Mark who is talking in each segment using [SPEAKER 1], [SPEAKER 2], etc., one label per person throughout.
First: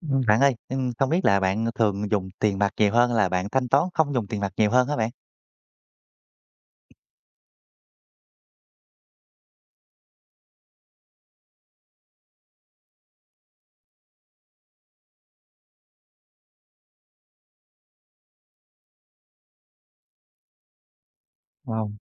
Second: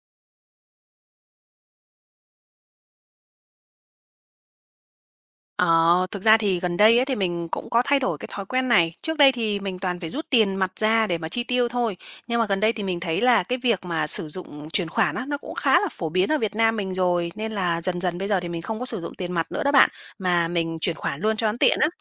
[SPEAKER 1] Bạn ơi, không biết là bạn thường dùng tiền mặt nhiều hơn là bạn thanh toán không dùng tiền mặt nhiều hơn hả bạn?
[SPEAKER 2] Ờ, Thực ra thì gần đây ấy, thì mình cũng có thay đổi cái thói quen này. Trước đây thì mình toàn phải rút tiền mặt ra để mà chi tiêu thôi. Nhưng mà gần đây thì mình thấy là cái việc mà sử dụng chuyển khoản á, nó cũng khá là phổ biến ở Việt Nam mình rồi. Nên là dần dần bây giờ thì mình không có sử dụng tiền mặt nữa đó bạn. Mà mình chuyển khoản luôn cho nó tiện á.
[SPEAKER 1] Wow.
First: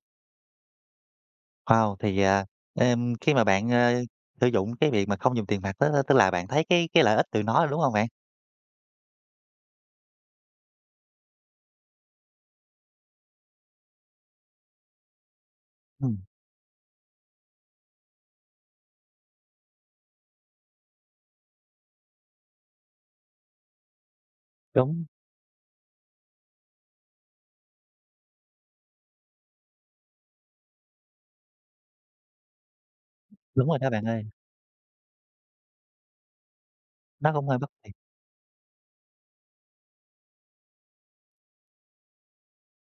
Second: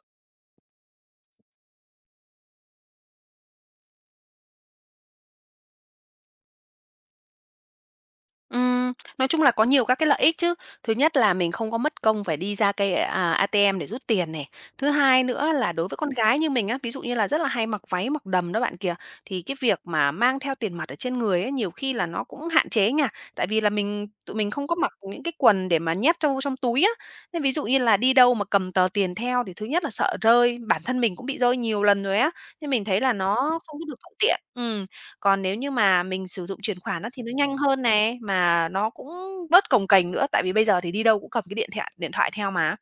[SPEAKER 1] Wow, khi mà bạn sử dụng cái việc mà không dùng tiền mặt đó tức là bạn thấy cái lợi ích từ nó, đúng không bạn?
[SPEAKER 2] Ừm, nói chung là có nhiều các cái lợi ích chứ. Thứ nhất là mình không có mất công phải đi ra cây, ATM để rút tiền này. Thứ hai nữa là đối với con
[SPEAKER 1] Ừm,
[SPEAKER 2] gái như mình á, ví dụ như là rất là hay mặc váy, mặc đầm đó bạn kìa, thì cái việc mà mang theo tiền mặt ở trên người ấy, nhiều khi là nó cũng hạn chế nha. Tại vì là mình tụi mình không có mặc
[SPEAKER 1] đúng.
[SPEAKER 2] những cái quần để mà nhét trong trong túi á. Nên ví dụ như là đi đâu mà cầm tờ tiền theo thì thứ nhất là sợ rơi, bản thân mình cũng bị rơi nhiều lần rồi á, nên mình thấy là nó
[SPEAKER 1] Đúng rồi
[SPEAKER 2] không có
[SPEAKER 1] đó
[SPEAKER 2] được
[SPEAKER 1] bạn
[SPEAKER 2] thuận
[SPEAKER 1] ơi,
[SPEAKER 2] tiện. Ừm. Còn nếu như mà mình sử dụng chuyển khoản á, thì nó
[SPEAKER 1] nó cũng hơi
[SPEAKER 2] nhanh
[SPEAKER 1] bất
[SPEAKER 2] hơn
[SPEAKER 1] tiện.
[SPEAKER 2] nè, mà nó cũng bớt cồng kềnh nữa, tại vì bây giờ thì đi đâu cũng cầm cái điện thoại theo mà.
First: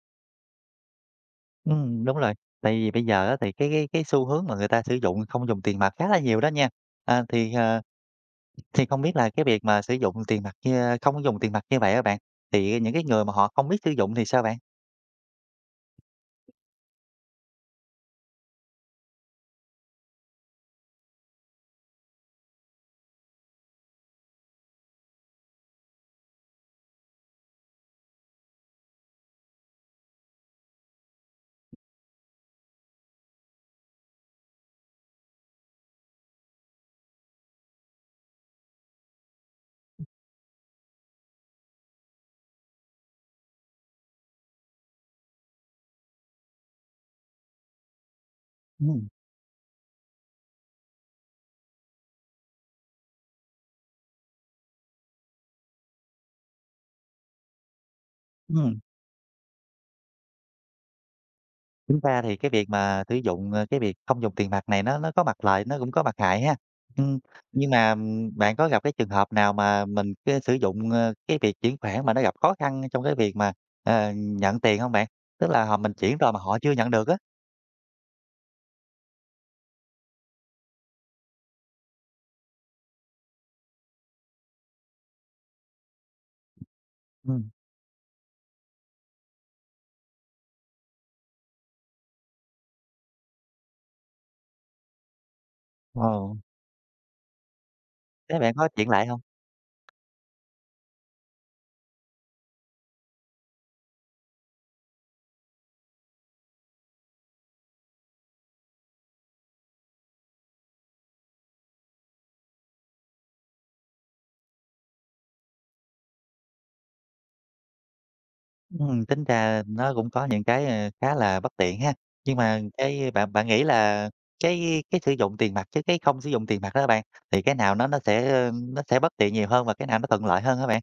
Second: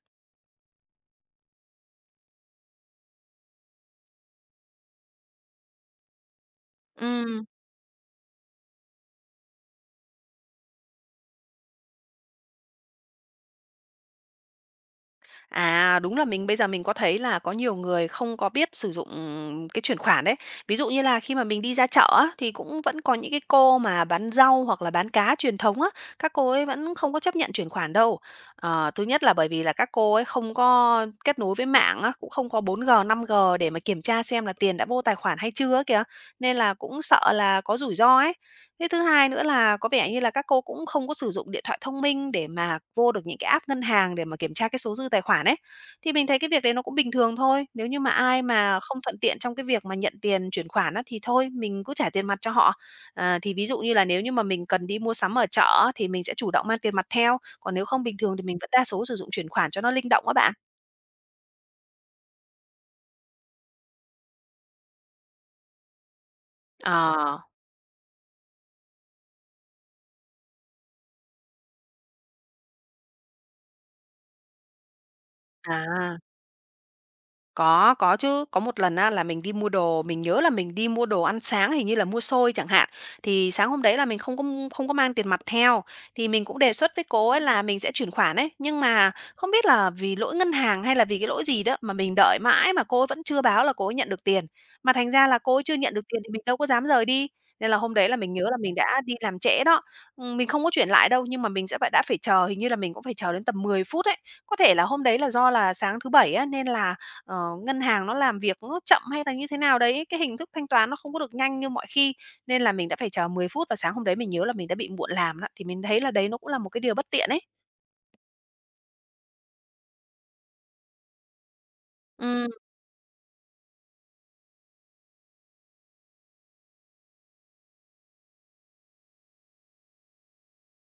[SPEAKER 1] Đúng rồi, tại vì bây giờ á thì cái xu hướng mà người ta sử dụng không dùng tiền mặt khá là nhiều đó nha. À,
[SPEAKER 2] Ừm.
[SPEAKER 1] thì, ờ, thì không biết là cái việc mà sử dụng tiền mặt như không dùng tiền mặt như vậy á bạn, thì những cái người mà họ không biết sử dụng thì sao bạn?
[SPEAKER 2] À, đúng là mình bây giờ mình có thấy là có nhiều người không có biết sử dụng cái chuyển khoản đấy. Ví dụ như là khi mà mình đi ra chợ á, thì cũng vẫn có những cái cô mà bán rau hoặc là bán cá truyền thống á, các cô ấy vẫn không có chấp nhận chuyển khoản đâu. Thứ nhất là bởi vì là các cô ấy không có kết nối với mạng á, cũng không có 4G 5G để mà kiểm tra xem là tiền đã vô tài khoản hay chưa á kìa. Nên là cũng sợ là có rủi ro ấy. Thế thứ hai nữa là có vẻ như là các cô cũng không có sử dụng điện thoại thông minh để mà vô được những cái app ngân hàng để mà kiểm tra cái số dư tài khoản ấy. Thì mình thấy cái việc đấy nó cũng bình thường thôi, nếu như mà ai mà không
[SPEAKER 1] Ừm.
[SPEAKER 2] thuận tiện trong cái việc mà nhận tiền chuyển khoản á, thì thôi mình cứ trả tiền mặt cho họ. À, thì ví dụ như là nếu như mà mình cần đi mua sắm ở chợ á, thì mình sẽ chủ động mang tiền mặt theo, còn nếu không bình thường thì mình vẫn
[SPEAKER 1] Ừm.
[SPEAKER 2] đa số sử dụng chuyển khoản cho nó linh động á bạn.
[SPEAKER 1] Tính ra thì cái việc mà cái việc không dùng tiền mặt này nó có mặt lợi, nó cũng có mặt hại ha. Ừm,
[SPEAKER 2] Ờ,
[SPEAKER 1] nhưng mà, bạn có gặp cái trường hợp nào mà mình cái sử dụng, ờ, cái việc chuyển khoản mà nó gặp khó khăn trong cái việc nhận tiền không bạn? Tức là mình chuyển
[SPEAKER 2] à.
[SPEAKER 1] rồi mà họ chưa nhận được á.
[SPEAKER 2] Có chứ. Có một lần á là mình đi mua đồ, mình nhớ là mình đi mua đồ ăn sáng, hình như là mua xôi chẳng hạn. Thì sáng hôm đấy là mình không có mang tiền mặt theo, thì mình cũng đề xuất với cô ấy
[SPEAKER 1] Ừm,
[SPEAKER 2] là mình sẽ chuyển khoản ấy, nhưng mà không biết là vì lỗi ngân hàng hay là vì cái lỗi gì đó mà mình đợi mãi mà cô ấy vẫn chưa báo là cô ấy nhận được tiền. Mà thành ra là cô ấy chưa nhận được tiền thì
[SPEAKER 1] ờ,
[SPEAKER 2] mình đâu có dám rời đi. Nên là hôm đấy là mình
[SPEAKER 1] thế
[SPEAKER 2] nhớ
[SPEAKER 1] bạn
[SPEAKER 2] là
[SPEAKER 1] có
[SPEAKER 2] mình
[SPEAKER 1] chuyển
[SPEAKER 2] đã
[SPEAKER 1] lại
[SPEAKER 2] đi
[SPEAKER 1] không?
[SPEAKER 2] làm trễ đó. Mình không có chuyển lại đâu, nhưng mà mình sẽ phải đã phải chờ, hình như là mình cũng phải chờ đến tầm 10 phút ấy. Có thể là hôm đấy là do là sáng thứ Bảy á, nên là ngân hàng nó làm việc nó chậm hay là như thế nào đấy, cái hình thức thanh toán nó không có được nhanh như mọi khi, nên là mình đã phải chờ 10 phút và sáng hôm đấy mình nhớ là mình đã bị muộn làm đó, thì mình thấy là đấy nó cũng là một cái điều bất tiện ấy.
[SPEAKER 1] Tính ra nó cũng có những khá là bất tiện ha. Nhưng
[SPEAKER 2] Ừm.
[SPEAKER 1] mà cái bạn bạn nghĩ là cái sử dụng tiền mặt chứ cái không sử dụng tiền mặt đó bạn, thì cái nào nó sẽ nó sẽ bất tiện nhiều hơn và cái nào nó thuận lợi hơn hả bạn?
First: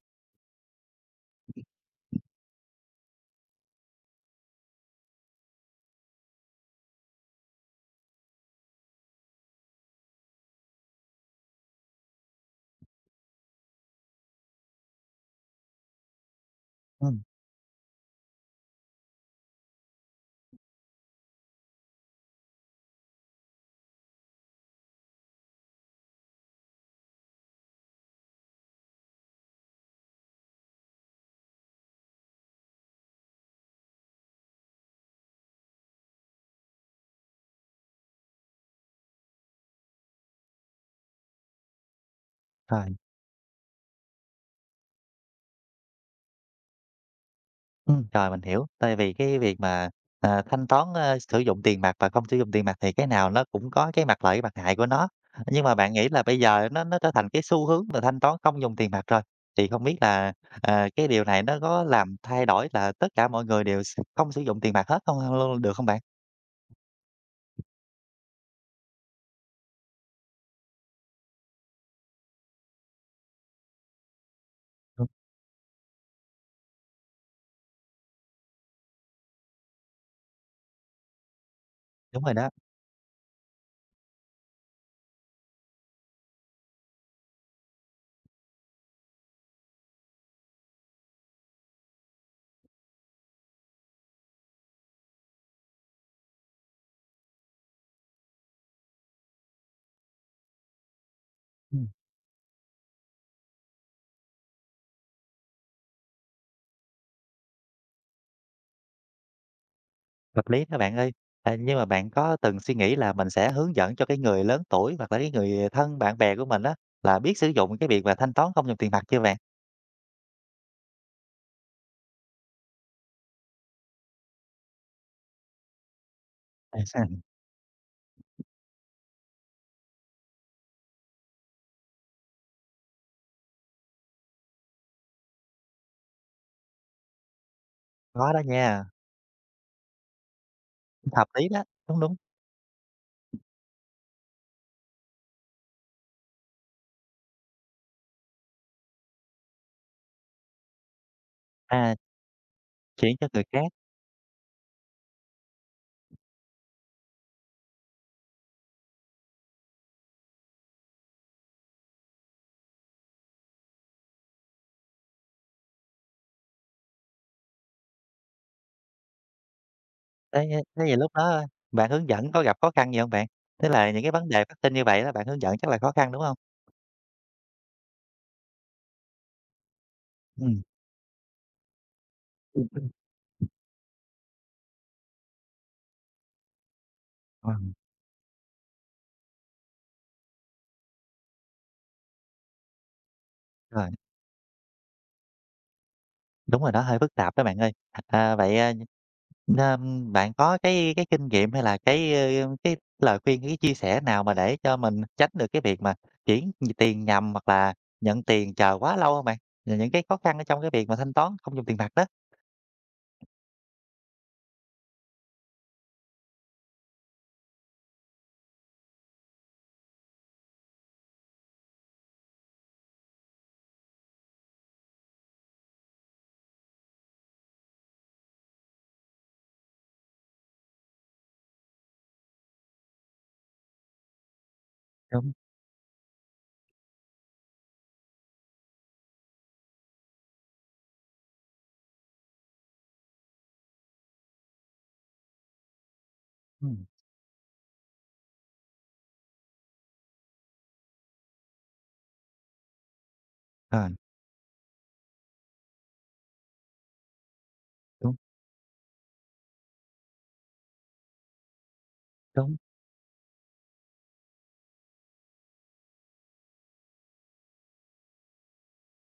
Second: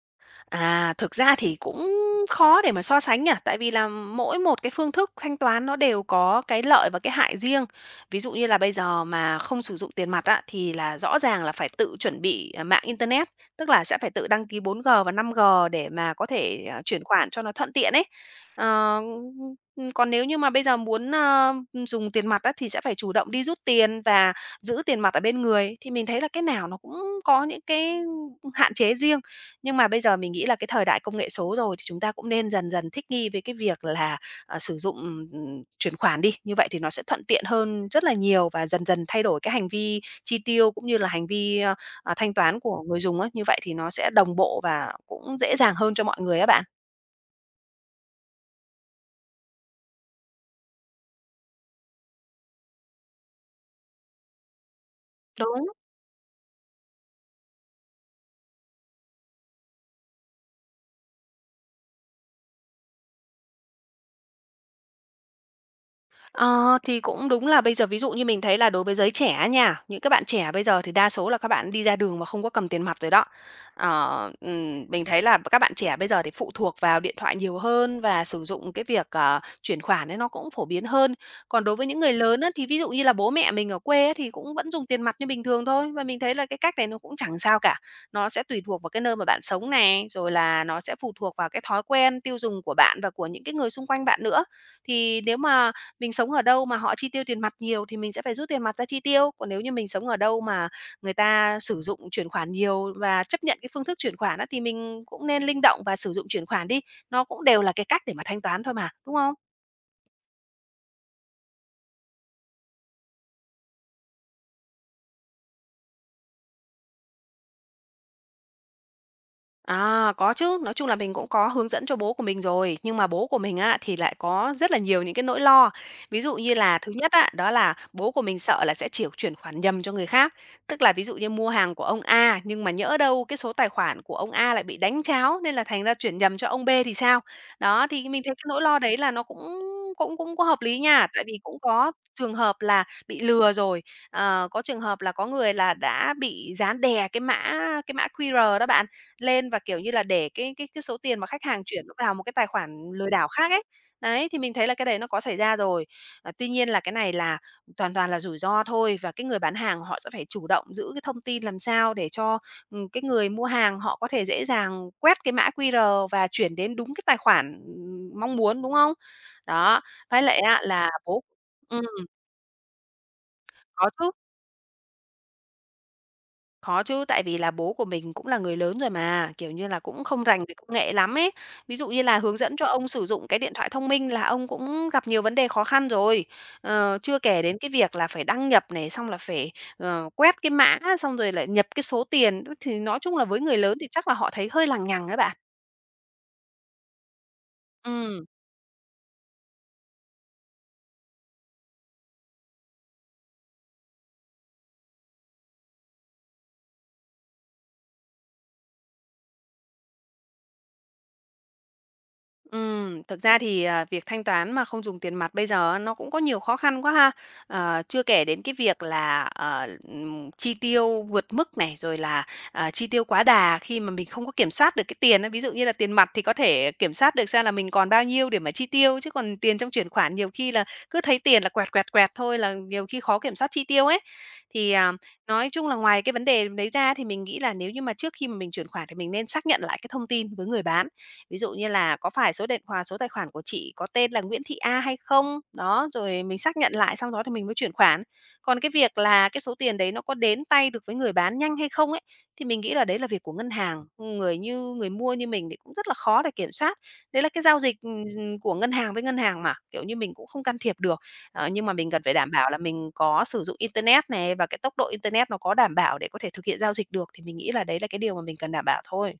[SPEAKER 2] À, thực ra thì cũng khó để mà so sánh nhỉ, tại vì là mỗi một cái phương thức thanh toán nó đều có cái lợi và cái hại riêng. Ví dụ như là bây giờ mà không sử dụng tiền mặt á, thì là rõ ràng là phải tự chuẩn bị mạng internet, tức là sẽ phải tự đăng ký 4G và 5G để mà có thể chuyển
[SPEAKER 1] Ừm,
[SPEAKER 2] khoản cho nó thuận tiện ấy. Ờ, Còn nếu như mà bây giờ muốn dùng tiền mặt á, thì sẽ phải chủ động đi rút tiền và giữ tiền mặt ở bên người. Thì mình thấy là cái nào nó cũng có những cái hạn chế riêng, nhưng mà bây giờ mình nghĩ là cái thời đại công nghệ số rồi thì chúng ta cũng nên dần dần thích nghi với cái việc là, sử dụng, chuyển khoản đi, như vậy thì nó sẽ thuận tiện hơn rất là nhiều và dần dần thay đổi cái hành vi chi tiêu cũng như là hành vi, thanh toán của
[SPEAKER 1] rồi.
[SPEAKER 2] người dùng á, như vậy thì nó sẽ đồng bộ và cũng dễ dàng hơn cho mọi người á bạn.
[SPEAKER 1] Rồi, mình hiểu. Tại vì cái việc mà, à, thanh toán, ơ, sử dụng tiền mặt và không sử dụng tiền mặt thì cái nào nó cũng có cái mặt lợi, cái mặt hại của nó. Nhưng
[SPEAKER 2] Đúng.
[SPEAKER 1] mà bạn nghĩ là bây giờ nó trở thành cái xu hướng là thanh toán không dùng tiền mặt rồi, thì không biết cái điều này nó có làm thay đổi là tất cả mọi người đều không sử dụng tiền mặt hết không luôn được không bạn?
[SPEAKER 2] Ờ, thì cũng đúng là bây giờ ví dụ như mình thấy là đối với giới trẻ nha, những các bạn trẻ bây giờ thì đa số là các bạn đi ra đường mà không có cầm tiền mặt rồi đó. Mình
[SPEAKER 1] Đúng.
[SPEAKER 2] thấy là các bạn trẻ bây giờ thì phụ thuộc vào điện thoại nhiều hơn và sử dụng cái việc, chuyển khoản ấy nó cũng phổ biến hơn. Còn đối với những người
[SPEAKER 1] Đúng rồi
[SPEAKER 2] lớn
[SPEAKER 1] đó,
[SPEAKER 2] á, thì ví dụ như là bố mẹ mình ở quê á, thì cũng vẫn dùng tiền mặt như bình thường thôi và mình thấy là cái cách này nó cũng chẳng sao cả. Nó sẽ tùy thuộc vào cái nơi mà bạn sống này, rồi là nó sẽ phụ thuộc vào cái thói quen tiêu dùng của bạn và của những cái người xung quanh bạn nữa. Thì nếu mà mình sống ở đâu mà họ chi tiêu tiền mặt nhiều thì mình sẽ phải rút tiền mặt ra chi tiêu, còn nếu như mình sống ở đâu mà người ta sử
[SPEAKER 1] ừm,
[SPEAKER 2] dụng chuyển khoản nhiều và chấp nhận cái phương thức chuyển khoản á, thì mình cũng nên linh động và sử dụng chuyển khoản đi, nó cũng đều là cái cách để mà thanh toán thôi mà, đúng không?
[SPEAKER 1] hợp lý đó bạn ơi. Nhưng mà bạn có từng suy nghĩ là mình sẽ hướng dẫn cho cái người lớn tuổi hoặc là cái người thân bạn bè của mình á, là biết sử dụng cái việc mà thanh toán không dùng tiền mặt chưa bạn?
[SPEAKER 2] À, có chứ, nói chung là mình cũng có hướng dẫn cho bố của mình rồi, nhưng mà bố của mình á thì lại có rất là nhiều những cái nỗi lo. Ví dụ như là thứ nhất á, đó là bố của mình sợ là sẽ chỉ chuyển khoản nhầm cho người khác, tức là ví dụ như mua hàng của ông A nhưng mà nhỡ đâu cái số tài khoản của ông A lại bị đánh tráo nên là thành ra chuyển nhầm cho ông B thì sao? Đó thì mình
[SPEAKER 1] Có
[SPEAKER 2] thấy
[SPEAKER 1] đó
[SPEAKER 2] cái nỗi lo
[SPEAKER 1] nha,
[SPEAKER 2] đấy là nó cũng cũng cũng có hợp lý nha, tại
[SPEAKER 1] hợp
[SPEAKER 2] vì
[SPEAKER 1] lý
[SPEAKER 2] cũng
[SPEAKER 1] đó,
[SPEAKER 2] có
[SPEAKER 1] đúng, đúng.
[SPEAKER 2] trường hợp là bị lừa rồi. Có trường hợp là có người là đã bị dán đè cái mã QR đó bạn lên và, kiểu như là, để cái số tiền mà khách hàng chuyển
[SPEAKER 1] À,
[SPEAKER 2] nó vào một cái tài khoản lừa
[SPEAKER 1] chuyển cho
[SPEAKER 2] đảo
[SPEAKER 1] người
[SPEAKER 2] khác ấy.
[SPEAKER 1] khác,
[SPEAKER 2] Đấy, thì mình thấy là cái đấy nó có xảy ra rồi. À, tuy nhiên là cái này là toàn toàn là rủi ro thôi và cái người bán hàng họ sẽ phải chủ động giữ cái thông tin làm sao để cho, cái người mua hàng họ có thể dễ dàng quét cái mã QR và chuyển đến đúng cái tài khoản, mong muốn, đúng không? Đó, với lại
[SPEAKER 1] thế
[SPEAKER 2] á
[SPEAKER 1] thế
[SPEAKER 2] là
[SPEAKER 1] vậy lúc
[SPEAKER 2] bố
[SPEAKER 1] đó
[SPEAKER 2] ừm,
[SPEAKER 1] bạn hướng dẫn có gặp khó khăn gì hông bạn? Tức là
[SPEAKER 2] có
[SPEAKER 1] những cái
[SPEAKER 2] chứ.
[SPEAKER 1] vấn đề phát sinh như vậy đó, bạn hướng dẫn chắc là khó khăn, đúng hông?
[SPEAKER 2] Có chứ, tại vì là bố của mình cũng là người lớn rồi mà, kiểu như là, cũng không rành về
[SPEAKER 1] Ừm,
[SPEAKER 2] công nghệ lắm ấy. Ví dụ như là hướng dẫn cho ông sử dụng cái điện thoại thông minh là ông cũng gặp nhiều vấn đề khó khăn rồi. Chưa kể
[SPEAKER 1] ờ,
[SPEAKER 2] đến cái việc là phải đăng nhập này, xong là phải, quét cái mã, xong rồi lại nhập cái số tiền, thì nói chung là với người lớn
[SPEAKER 1] rồi,
[SPEAKER 2] thì chắc là họ thấy hơi lằng nhằng đấy bạn.
[SPEAKER 1] đúng rồi đó, hơi phức tạp đó bạn ơi.
[SPEAKER 2] Ừm.
[SPEAKER 1] Vậy, bạn có cái kinh nghiệm hay là cái lời khuyên, cái chia sẻ nào mà để cho mình tránh được cái việc mà chuyển tiền nhầm hoặc là nhận tiền chờ quá lâu hông bạn? Rồi những cái khó khăn ở trong cái việc mà thanh toán không dùng tiền mặt đó.
[SPEAKER 2] Thực ra thì, việc thanh toán mà không dùng tiền mặt bây giờ nó cũng có nhiều khó khăn quá ha. Chưa kể đến cái việc là, chi tiêu vượt mức này, rồi là, chi tiêu quá đà khi mà mình không có kiểm soát được cái tiền á. Ví dụ như là tiền mặt thì có thể kiểm soát được xem là mình còn bao nhiêu để mà chi tiêu, chứ còn tiền trong chuyển khoản nhiều khi là cứ thấy tiền là quẹt, quẹt, quẹt thôi là nhiều khi khó kiểm soát chi tiêu ấy. Thì,
[SPEAKER 1] Đúng,
[SPEAKER 2] nói chung là ngoài cái vấn đề đấy ra thì mình nghĩ là nếu như mà trước khi mà mình chuyển khoản thì mình nên xác nhận lại cái thông tin với người bán. Ví dụ như là có phải số điện thoại số tài khoản của chị có tên là Nguyễn Thị A hay không? Đó, rồi mình xác nhận
[SPEAKER 1] ừm,
[SPEAKER 2] lại xong đó thì mình mới chuyển khoản. Còn cái việc là cái số tiền đấy nó có đến tay được với người bán nhanh hay không ấy, thì mình nghĩ là đấy là việc của ngân hàng.
[SPEAKER 1] ờ,
[SPEAKER 2] Người như người mua như mình thì cũng rất là khó để kiểm soát. Đấy là cái giao dịch,
[SPEAKER 1] đúng,
[SPEAKER 2] của ngân hàng với ngân hàng mà, kiểu như, mình cũng không can thiệp được. Nhưng mà mình cần phải đảm bảo
[SPEAKER 1] đúng.
[SPEAKER 2] là mình có sử dụng internet này và cái tốc độ internet nó có đảm bảo để có thể thực hiện giao dịch được, thì mình nghĩ là đấy là cái điều mà mình cần đảm bảo thôi.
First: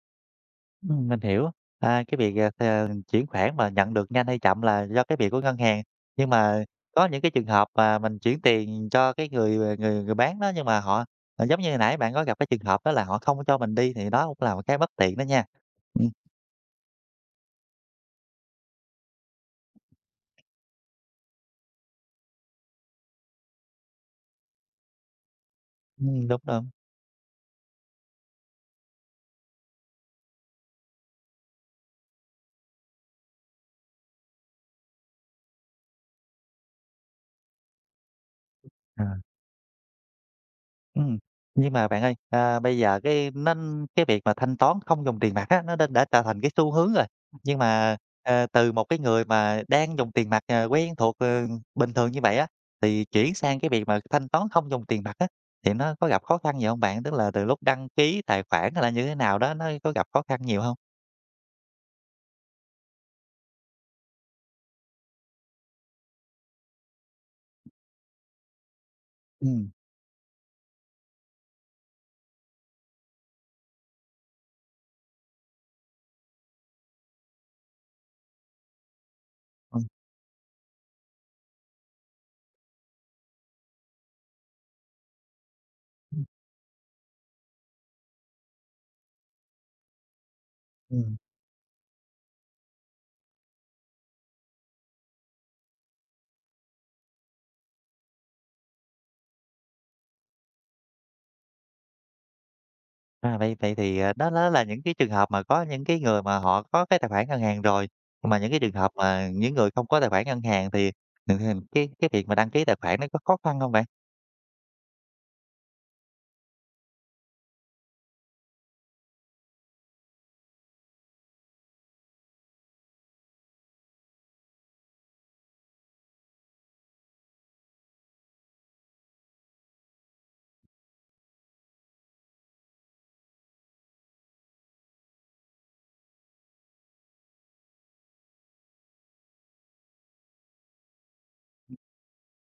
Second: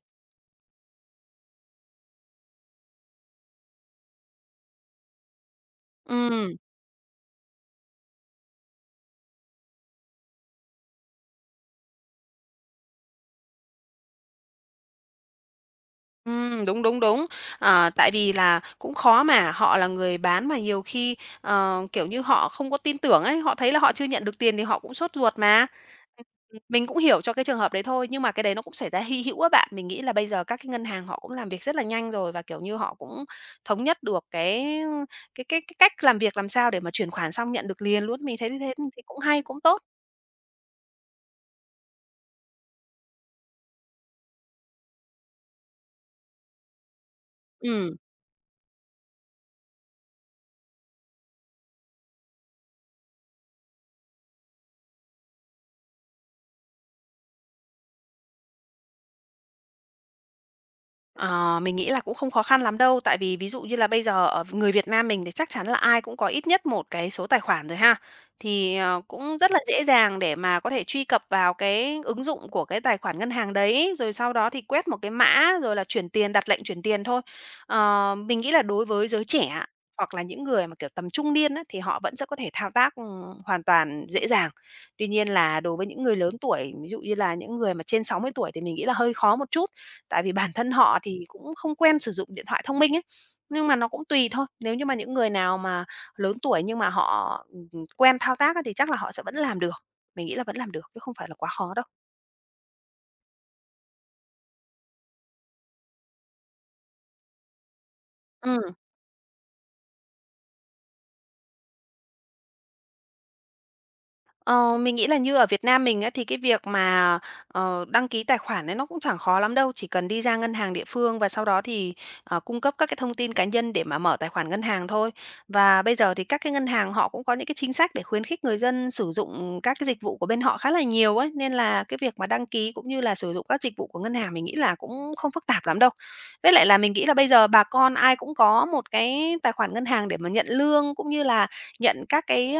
[SPEAKER 1] Mình hiểu. Cái việc, chuyển khoản mà nhận được nhanh hay chậm là do cái việc của ngân hàng, nhưng
[SPEAKER 2] Ừm.
[SPEAKER 1] mà có những cái trường hợp mà mình chuyển tiền cho cái người, à, người người bán đó, nhưng mà giống như hồi nãy bạn có gặp cái trường hợp đó là họ không có cho mình đi thì đó cũng là một cái bất tiện đó nha. Ừm,
[SPEAKER 2] Đúng, đúng, đúng. Tại vì là cũng khó mà, họ là người bán mà nhiều khi, kiểu như, họ không có tin tưởng ấy, họ thấy là họ chưa nhận được tiền thì họ cũng sốt ruột mà.
[SPEAKER 1] đúng,
[SPEAKER 2] Ừm,
[SPEAKER 1] đúng.
[SPEAKER 2] mình cũng hiểu cho cái trường hợp đấy thôi, nhưng mà cái đấy nó cũng xảy ra hy hữu á bạn. Mình nghĩ là bây giờ các cái ngân hàng họ cũng làm việc rất là nhanh rồi và, kiểu như, họ cũng thống nhất được cái cách làm việc làm sao để mà chuyển khoản xong nhận được liền luôn. Mình thấy thế thì
[SPEAKER 1] Ờ.
[SPEAKER 2] cũng hay, cũng tốt.
[SPEAKER 1] Ừ, nhưng mà bạn ơi, bây giờ cái việc mà thanh toán không dùng tiền mặt á, nó đã trở thành cái xu hướng rồi. Nhưng
[SPEAKER 2] Ừm.
[SPEAKER 1] mà, ờ, từ một cái người mà đang dùng tiền mặt quen thuộc, bình thường như vậy á, thì chuyển sang cái việc mà thanh toán không dùng tiền mặt á, thì nó có gặp khó khăn gì không bạn? Tức là từ lúc đăng ký tài khoản hay là như thế nào đó, nó có gặp khó khăn nhiều không?
[SPEAKER 2] Ờ, mình nghĩ là cũng không khó khăn lắm đâu, tại vì ví dụ như là bây giờ ở người Việt Nam mình thì chắc chắn là ai cũng có ít nhất một cái số tài khoản rồi ha. Thì, cũng rất là
[SPEAKER 1] Ừm,
[SPEAKER 2] dễ dàng để mà có thể truy cập vào cái ứng dụng của cái tài khoản ngân hàng đấy, rồi sau đó thì quét một cái mã rồi là chuyển tiền, đặt lệnh chuyển tiền thôi. Mình nghĩ là đối với giới trẻ
[SPEAKER 1] ừm,
[SPEAKER 2] hoặc là những người mà, kiểu, tầm trung niên á, thì họ vẫn sẽ có thể thao tác, hoàn toàn dễ dàng. Tuy nhiên là đối với những người
[SPEAKER 1] ừm,
[SPEAKER 2] lớn tuổi, ví dụ như là những người mà trên 60 tuổi thì mình nghĩ là hơi khó một chút. Tại vì bản thân họ thì cũng không quen sử dụng điện thoại thông minh ấy, nhưng mà nó cũng tùy thôi. Nếu như mà những người nào mà lớn tuổi nhưng mà họ, quen thao tác á thì chắc là họ sẽ vẫn làm được. Mình nghĩ là vẫn làm được chứ không phải là quá khó đâu.
[SPEAKER 1] À, vậy vậy thì, à, đó đó là những cái trường hợp mà có những cái người mà họ có cái tài khoản ngân hàng rồi, mà những cái trường
[SPEAKER 2] Ừm.
[SPEAKER 1] hợp mà những người không có tài khoản ngân hàng thì thì cái việc mà đăng ký tài khoản nó có khó khăn không bạn?
[SPEAKER 2] Ờ, mình nghĩ là như ở Việt Nam mình á, thì cái việc mà, đăng ký tài khoản ấy nó cũng chẳng khó lắm đâu, chỉ cần đi ra ngân hàng địa phương và sau đó thì, cung cấp các cái thông tin cá nhân để mà mở tài khoản ngân hàng thôi. Và bây giờ thì các cái ngân hàng họ cũng có những cái chính sách để khuyến khích người dân sử dụng các cái dịch vụ của bên họ khá là nhiều ấy, nên là cái việc mà đăng ký cũng như là sử dụng các dịch vụ của ngân hàng mình nghĩ là cũng không phức tạp lắm đâu. Với lại là mình nghĩ là bây giờ bà con ai cũng có một cái tài khoản ngân hàng để mà nhận lương cũng như là nhận các cái,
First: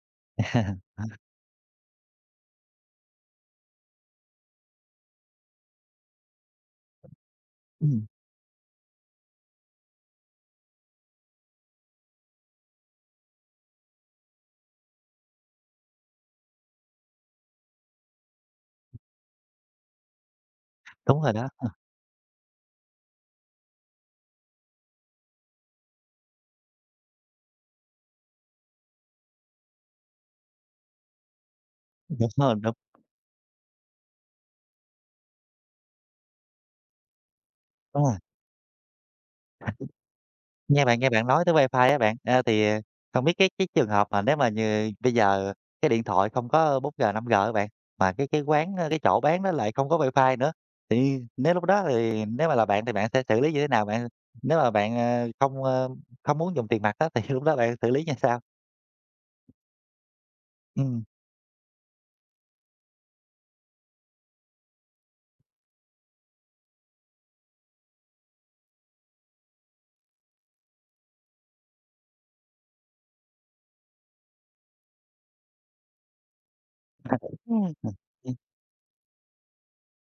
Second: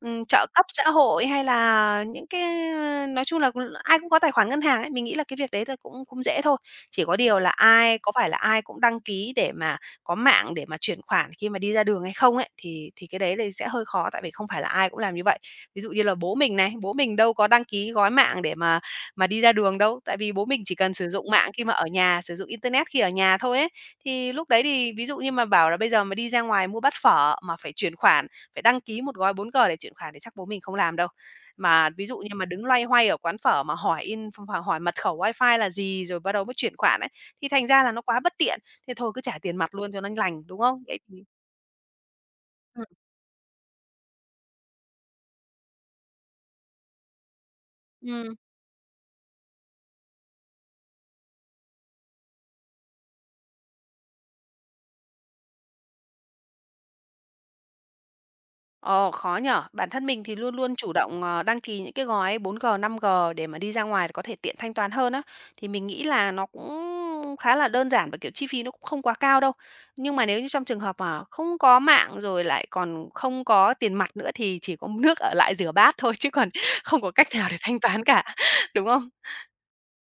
[SPEAKER 2] trợ cấp xã hội hay là những cái, nói chung là ai cũng có tài khoản ngân hàng ấy, mình nghĩ là cái việc đấy là cũng cũng dễ thôi. Chỉ có điều là ai
[SPEAKER 1] Ừm,
[SPEAKER 2] có phải là ai cũng đăng ký để mà có mạng để mà chuyển khoản khi mà đi ra đường hay không ấy, thì cái đấy thì sẽ hơi khó, tại vì không phải là ai cũng làm như vậy. Ví dụ như là bố mình này, bố mình đâu có đăng ký gói mạng để mà đi ra đường đâu, tại vì bố mình chỉ cần sử
[SPEAKER 1] đúng
[SPEAKER 2] dụng
[SPEAKER 1] rồi đó,
[SPEAKER 2] mạng khi mà ở nhà, sử dụng internet khi ở nhà thôi ấy. Thì lúc đấy thì ví dụ như mà bảo là bây giờ mà đi ra ngoài mua bát phở mà phải chuyển khoản phải đăng ký một gói 4G để chuyển khoản thì chắc bố mình không làm đâu. Mà ví dụ
[SPEAKER 1] đúng
[SPEAKER 2] như mà
[SPEAKER 1] rồi, đúng,
[SPEAKER 2] đứng
[SPEAKER 1] đúng
[SPEAKER 2] loay hoay ở quán phở mà hỏi in ph hỏi mật khẩu Wi-Fi là gì, rồi bắt đầu mới chuyển khoản ấy, thì thành ra là nó
[SPEAKER 1] rồi.
[SPEAKER 2] quá bất tiện, thế thôi cứ trả tiền mặt luôn cho nó lành, đúng không?
[SPEAKER 1] Nghe
[SPEAKER 2] Vậy
[SPEAKER 1] bạn nghe
[SPEAKER 2] thì.
[SPEAKER 1] bạn nói tới wifi á bạn,
[SPEAKER 2] ừm,
[SPEAKER 1] không biết cái trường hợp mà nếu mà như bây giờ cái điện thoại không có 4G, 5G á bạn, mà cái
[SPEAKER 2] ừm.
[SPEAKER 1] cái quán, cái chỗ bán nó lại không có wifi nữa, thì nếu lúc đó thì nếu mà là bạn thì bạn sẽ xử lý như thế nào bạn? Nếu mà bạn, ờ, không, ơ, không muốn dùng tiền mặt đó thì lúc đó bạn xử lý như sao?
[SPEAKER 2] Ờ, khó nhở. Bản thân mình thì luôn luôn chủ
[SPEAKER 1] Ừm.
[SPEAKER 2] động, đăng ký những cái gói 4G 5G để mà đi ra ngoài có thể tiện thanh toán hơn á. Thì mình nghĩ là nó cũng khá là đơn giản và, kiểu, chi phí nó cũng không quá cao đâu. Nhưng mà nếu như trong trường hợp mà không có mạng rồi lại còn không có tiền mặt nữa thì chỉ có nước ở lại rửa bát thôi chứ còn không có cách nào để
[SPEAKER 1] Ừm.
[SPEAKER 2] thanh toán cả, đúng không?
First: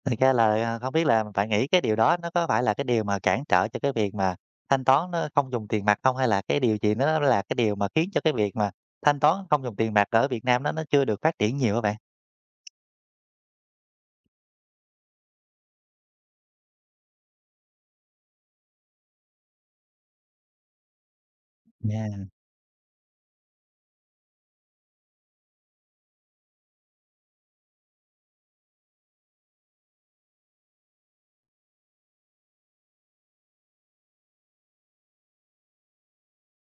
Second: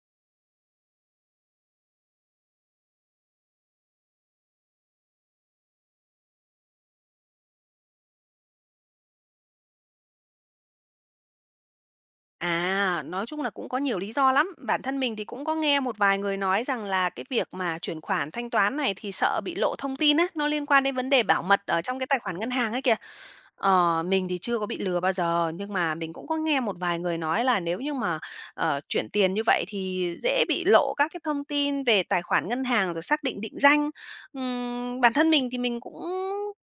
[SPEAKER 1] Thật ra không biết là bạn nghĩ cái điều đó nó có phải là cái điều mà cản trở cho cái việc mà thanh toán nó không dùng tiền mặt không? Hay là cái điều gì nó là cái điều mà khiến cho cái việc mà thanh toán không dùng tiền mặt ở Việt Nam nó chưa được phát triển nhiều các bạn?
[SPEAKER 2] À, nói chung là cũng có nhiều lý do lắm. Bản thân mình thì cũng có nghe một vài người nói rằng là cái việc mà chuyển khoản thanh toán này thì sợ bị lộ thông tin á, nó liên quan đến vấn đề bảo mật ở trong cái tài
[SPEAKER 1] Yeah,
[SPEAKER 2] khoản ngân hàng ấy kìa. Mình thì chưa có bị lừa bao giờ, nhưng mà mình cũng có nghe một vài người nói là nếu như mà, chuyển tiền như vậy thì dễ bị lộ các cái thông tin về tài khoản ngân hàng rồi xác định định danh. Bản thân mình thì mình cũng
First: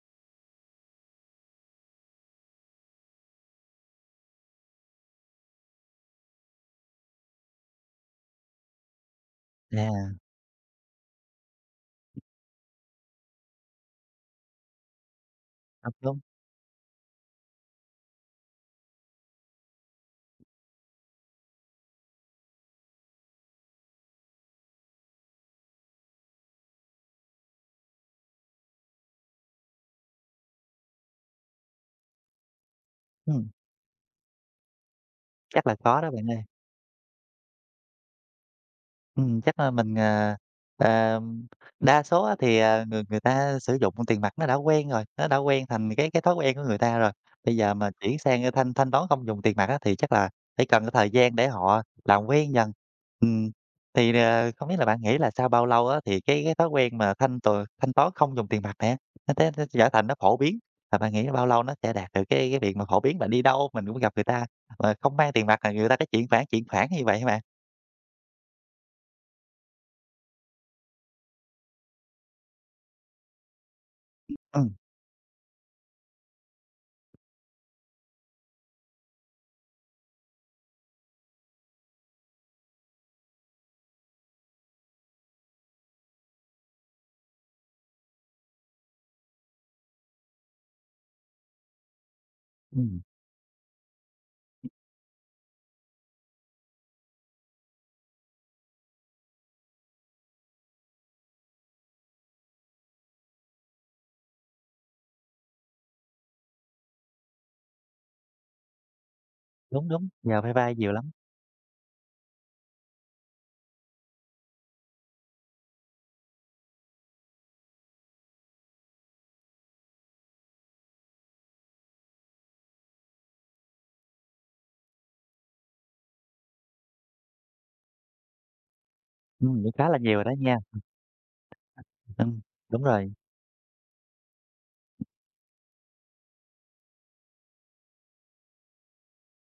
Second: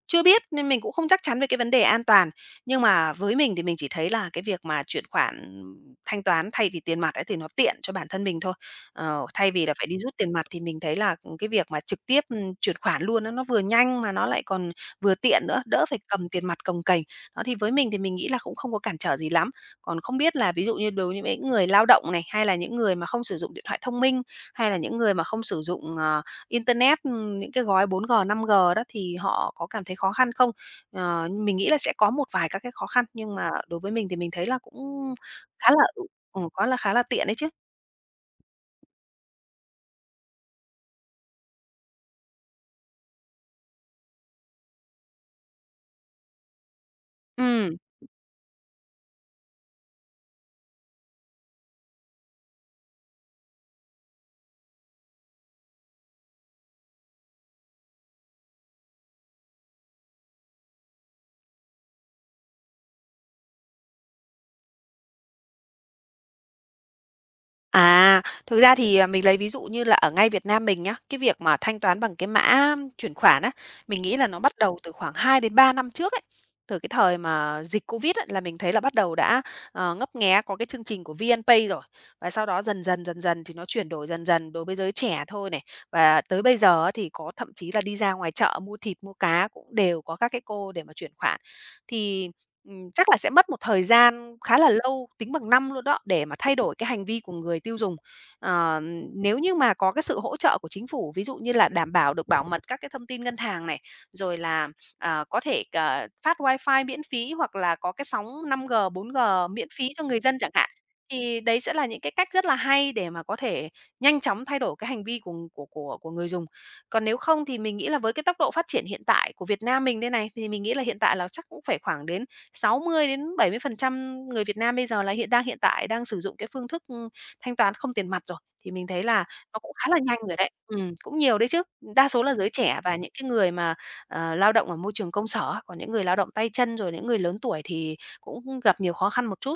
[SPEAKER 2] chưa biết nên mình cũng không chắc chắn về cái vấn đề an toàn. Nhưng mà với mình thì mình chỉ thấy là cái việc mà chuyển khoản, thanh toán thay vì tiền mặt ấy thì nó tiện cho bản thân mình thôi. Thay vì là phải đi
[SPEAKER 1] yeah,
[SPEAKER 2] rút tiền mặt thì mình thấy là, ừ, cái việc mà trực tiếp, chuyển khoản luôn á, nó vừa nhanh mà nó lại còn vừa tiện nữa, đỡ
[SPEAKER 1] đúng,
[SPEAKER 2] phải
[SPEAKER 1] đúng.
[SPEAKER 2] cầm tiền mặt cồng kềnh. Đó, thì với mình thì mình nghĩ là cũng không có cản trở gì lắm. Còn không biết là ví dụ như đối với những người lao động này, hay là những người mà không sử dụng điện thoại thông minh, hay là những người mà không sử dụng, internet, những cái gói 4G 5G đó thì họ có cảm thấy khó khăn không? Mình nghĩ là sẽ có một vài các cái khó khăn, nhưng
[SPEAKER 1] Ừm,
[SPEAKER 2] mà đối với mình thì mình thấy là cũng
[SPEAKER 1] chắc
[SPEAKER 2] khá
[SPEAKER 1] là
[SPEAKER 2] là
[SPEAKER 1] có đó bạn ơi.
[SPEAKER 2] có là khá là tiện đấy chứ.
[SPEAKER 1] Chắc là mình, ờ, đa số á thì người người ta sử dụng tiền mặt nó đã quen rồi, nó đã quen thành cái thói quen của người ta rồi. Bây giờ
[SPEAKER 2] ừ
[SPEAKER 1] mà chuyển sang, ơ, thanh thanh toán không dùng tiền mặt á thì chắc là phải cần cái thời gian để họ làm quen dần. Ừm, không biết là bạn nghĩ là sau bao lâu á thì cái thói quen mà thanh toán không dùng tiền mặt nè, nó nó trở thành nó phổ biến, và bạn nghĩ là bao lâu nó sẽ đạt được cái việc mà phổ biến? Bạn đi đâu mình cũng gặp người ta mà không mang tiền mặt là người ta chuyển khoản như vậy hả bạn?
[SPEAKER 2] À, thực ra thì, mình lấy ví dụ như là ở ngay Việt Nam mình nhá, cái việc mà thanh toán bằng cái mã chuyển khoản á, mình nghĩ là nó bắt
[SPEAKER 1] Ừm,
[SPEAKER 2] đầu từ khoảng 2 đến 3 năm trước ấy. Từ cái thời mà dịch Covid ấy, là mình thấy là bắt đầu đã, ngấp nghé có cái chương trình của VNPay rồi. Và sau đó dần dần, dần dần thì nó chuyển đổi dần dần đối với giới trẻ thôi này. Và tới bây giờ á, thì có thậm chí là đi ra ngoài chợ mua thịt, mua cá cũng đều có các cái cô để mà chuyển khoản. Thì
[SPEAKER 1] ừm.
[SPEAKER 2] chắc là sẽ mất một thời gian khá là lâu, tính bằng năm luôn đó, để mà thay đổi cái hành vi của người tiêu dùng. Ờ, nếu như mà có cái sự hỗ trợ của chính phủ, ví dụ như là đảm bảo được bảo mật các cái thông tin ngân hàng này, rồi là, có thể cà phát wifi miễn phí hoặc là có cái sóng 5G, 4G miễn
[SPEAKER 1] Đúng,
[SPEAKER 2] phí cho
[SPEAKER 1] đúng,
[SPEAKER 2] người dân
[SPEAKER 1] nhờ
[SPEAKER 2] chẳng
[SPEAKER 1] vai
[SPEAKER 2] hạn,
[SPEAKER 1] vai nhiều lắm,
[SPEAKER 2] thì đấy sẽ là những cái cách rất là hay để mà có thể nhanh chóng thay đổi cái hành vi của người dùng. Còn nếu không thì mình nghĩ là với cái tốc độ phát triển hiện tại của Việt Nam mình đây này, thì mình nghĩ là hiện tại là chắc cũng phải khoảng đến sáu mươi mươi đến 70% người Việt Nam bây giờ là hiện tại đang sử dụng cái phương thức, thanh toán không tiền mặt rồi, thì mình thấy là nó
[SPEAKER 1] cũng
[SPEAKER 2] cũng
[SPEAKER 1] khá
[SPEAKER 2] khá
[SPEAKER 1] là
[SPEAKER 2] là
[SPEAKER 1] nhiều
[SPEAKER 2] nhanh
[SPEAKER 1] rồi đó
[SPEAKER 2] rồi đấy.
[SPEAKER 1] nha.
[SPEAKER 2] Cũng nhiều đấy chứ. Đa số là
[SPEAKER 1] Ừm,
[SPEAKER 2] giới trẻ
[SPEAKER 1] đúng
[SPEAKER 2] và những
[SPEAKER 1] rồi,
[SPEAKER 2] cái người mà, lao động ở môi trường công sở á, còn những người lao động tay chân rồi những người lớn tuổi thì cũng gặp nhiều khó khăn một chút.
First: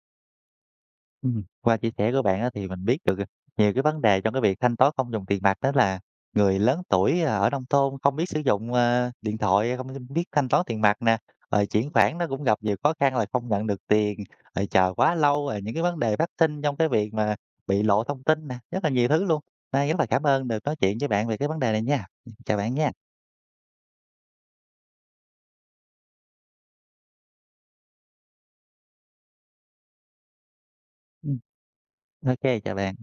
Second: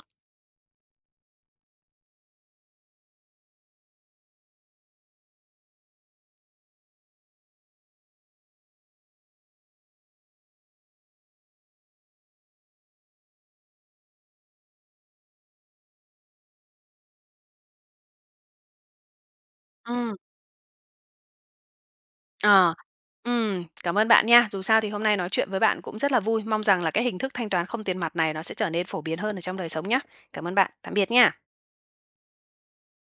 [SPEAKER 1] qua chia sẻ của bạn á thì mình biết được nhiều cái vấn đề trong cái việc thanh toán không dùng tiền mặt đó là người lớn tuổi, ở nông thôn không biết sử dụng, điện thoại, không biết thanh toán tiền mặt nè, rồi chuyển khoản nó cũng gặp nhiều khó khăn là không nhận được tiền, rồi chờ quá lâu, rồi những cái vấn đề phát sinh trong cái việc mà bị lộ thông tin nè, rất là nhiều thứ luôn. Nay rất là
[SPEAKER 2] Ừm,
[SPEAKER 1] cảm ơn được nói chuyện với bạn về cái vấn đề này nha. Chào bạn
[SPEAKER 2] ờ.
[SPEAKER 1] nha.
[SPEAKER 2] Cảm ơn bạn nha. Dù sao thì hôm nay nói chuyện với bạn cũng rất là vui. Mong rằng là cái hình thức thanh toán không tiền mặt này nó sẽ trở nên phổ biến hơn ở trong đời sống nhá. Cảm ơn bạn. Tạm biệt nha.
[SPEAKER 1] Ừm, ô chào bạn.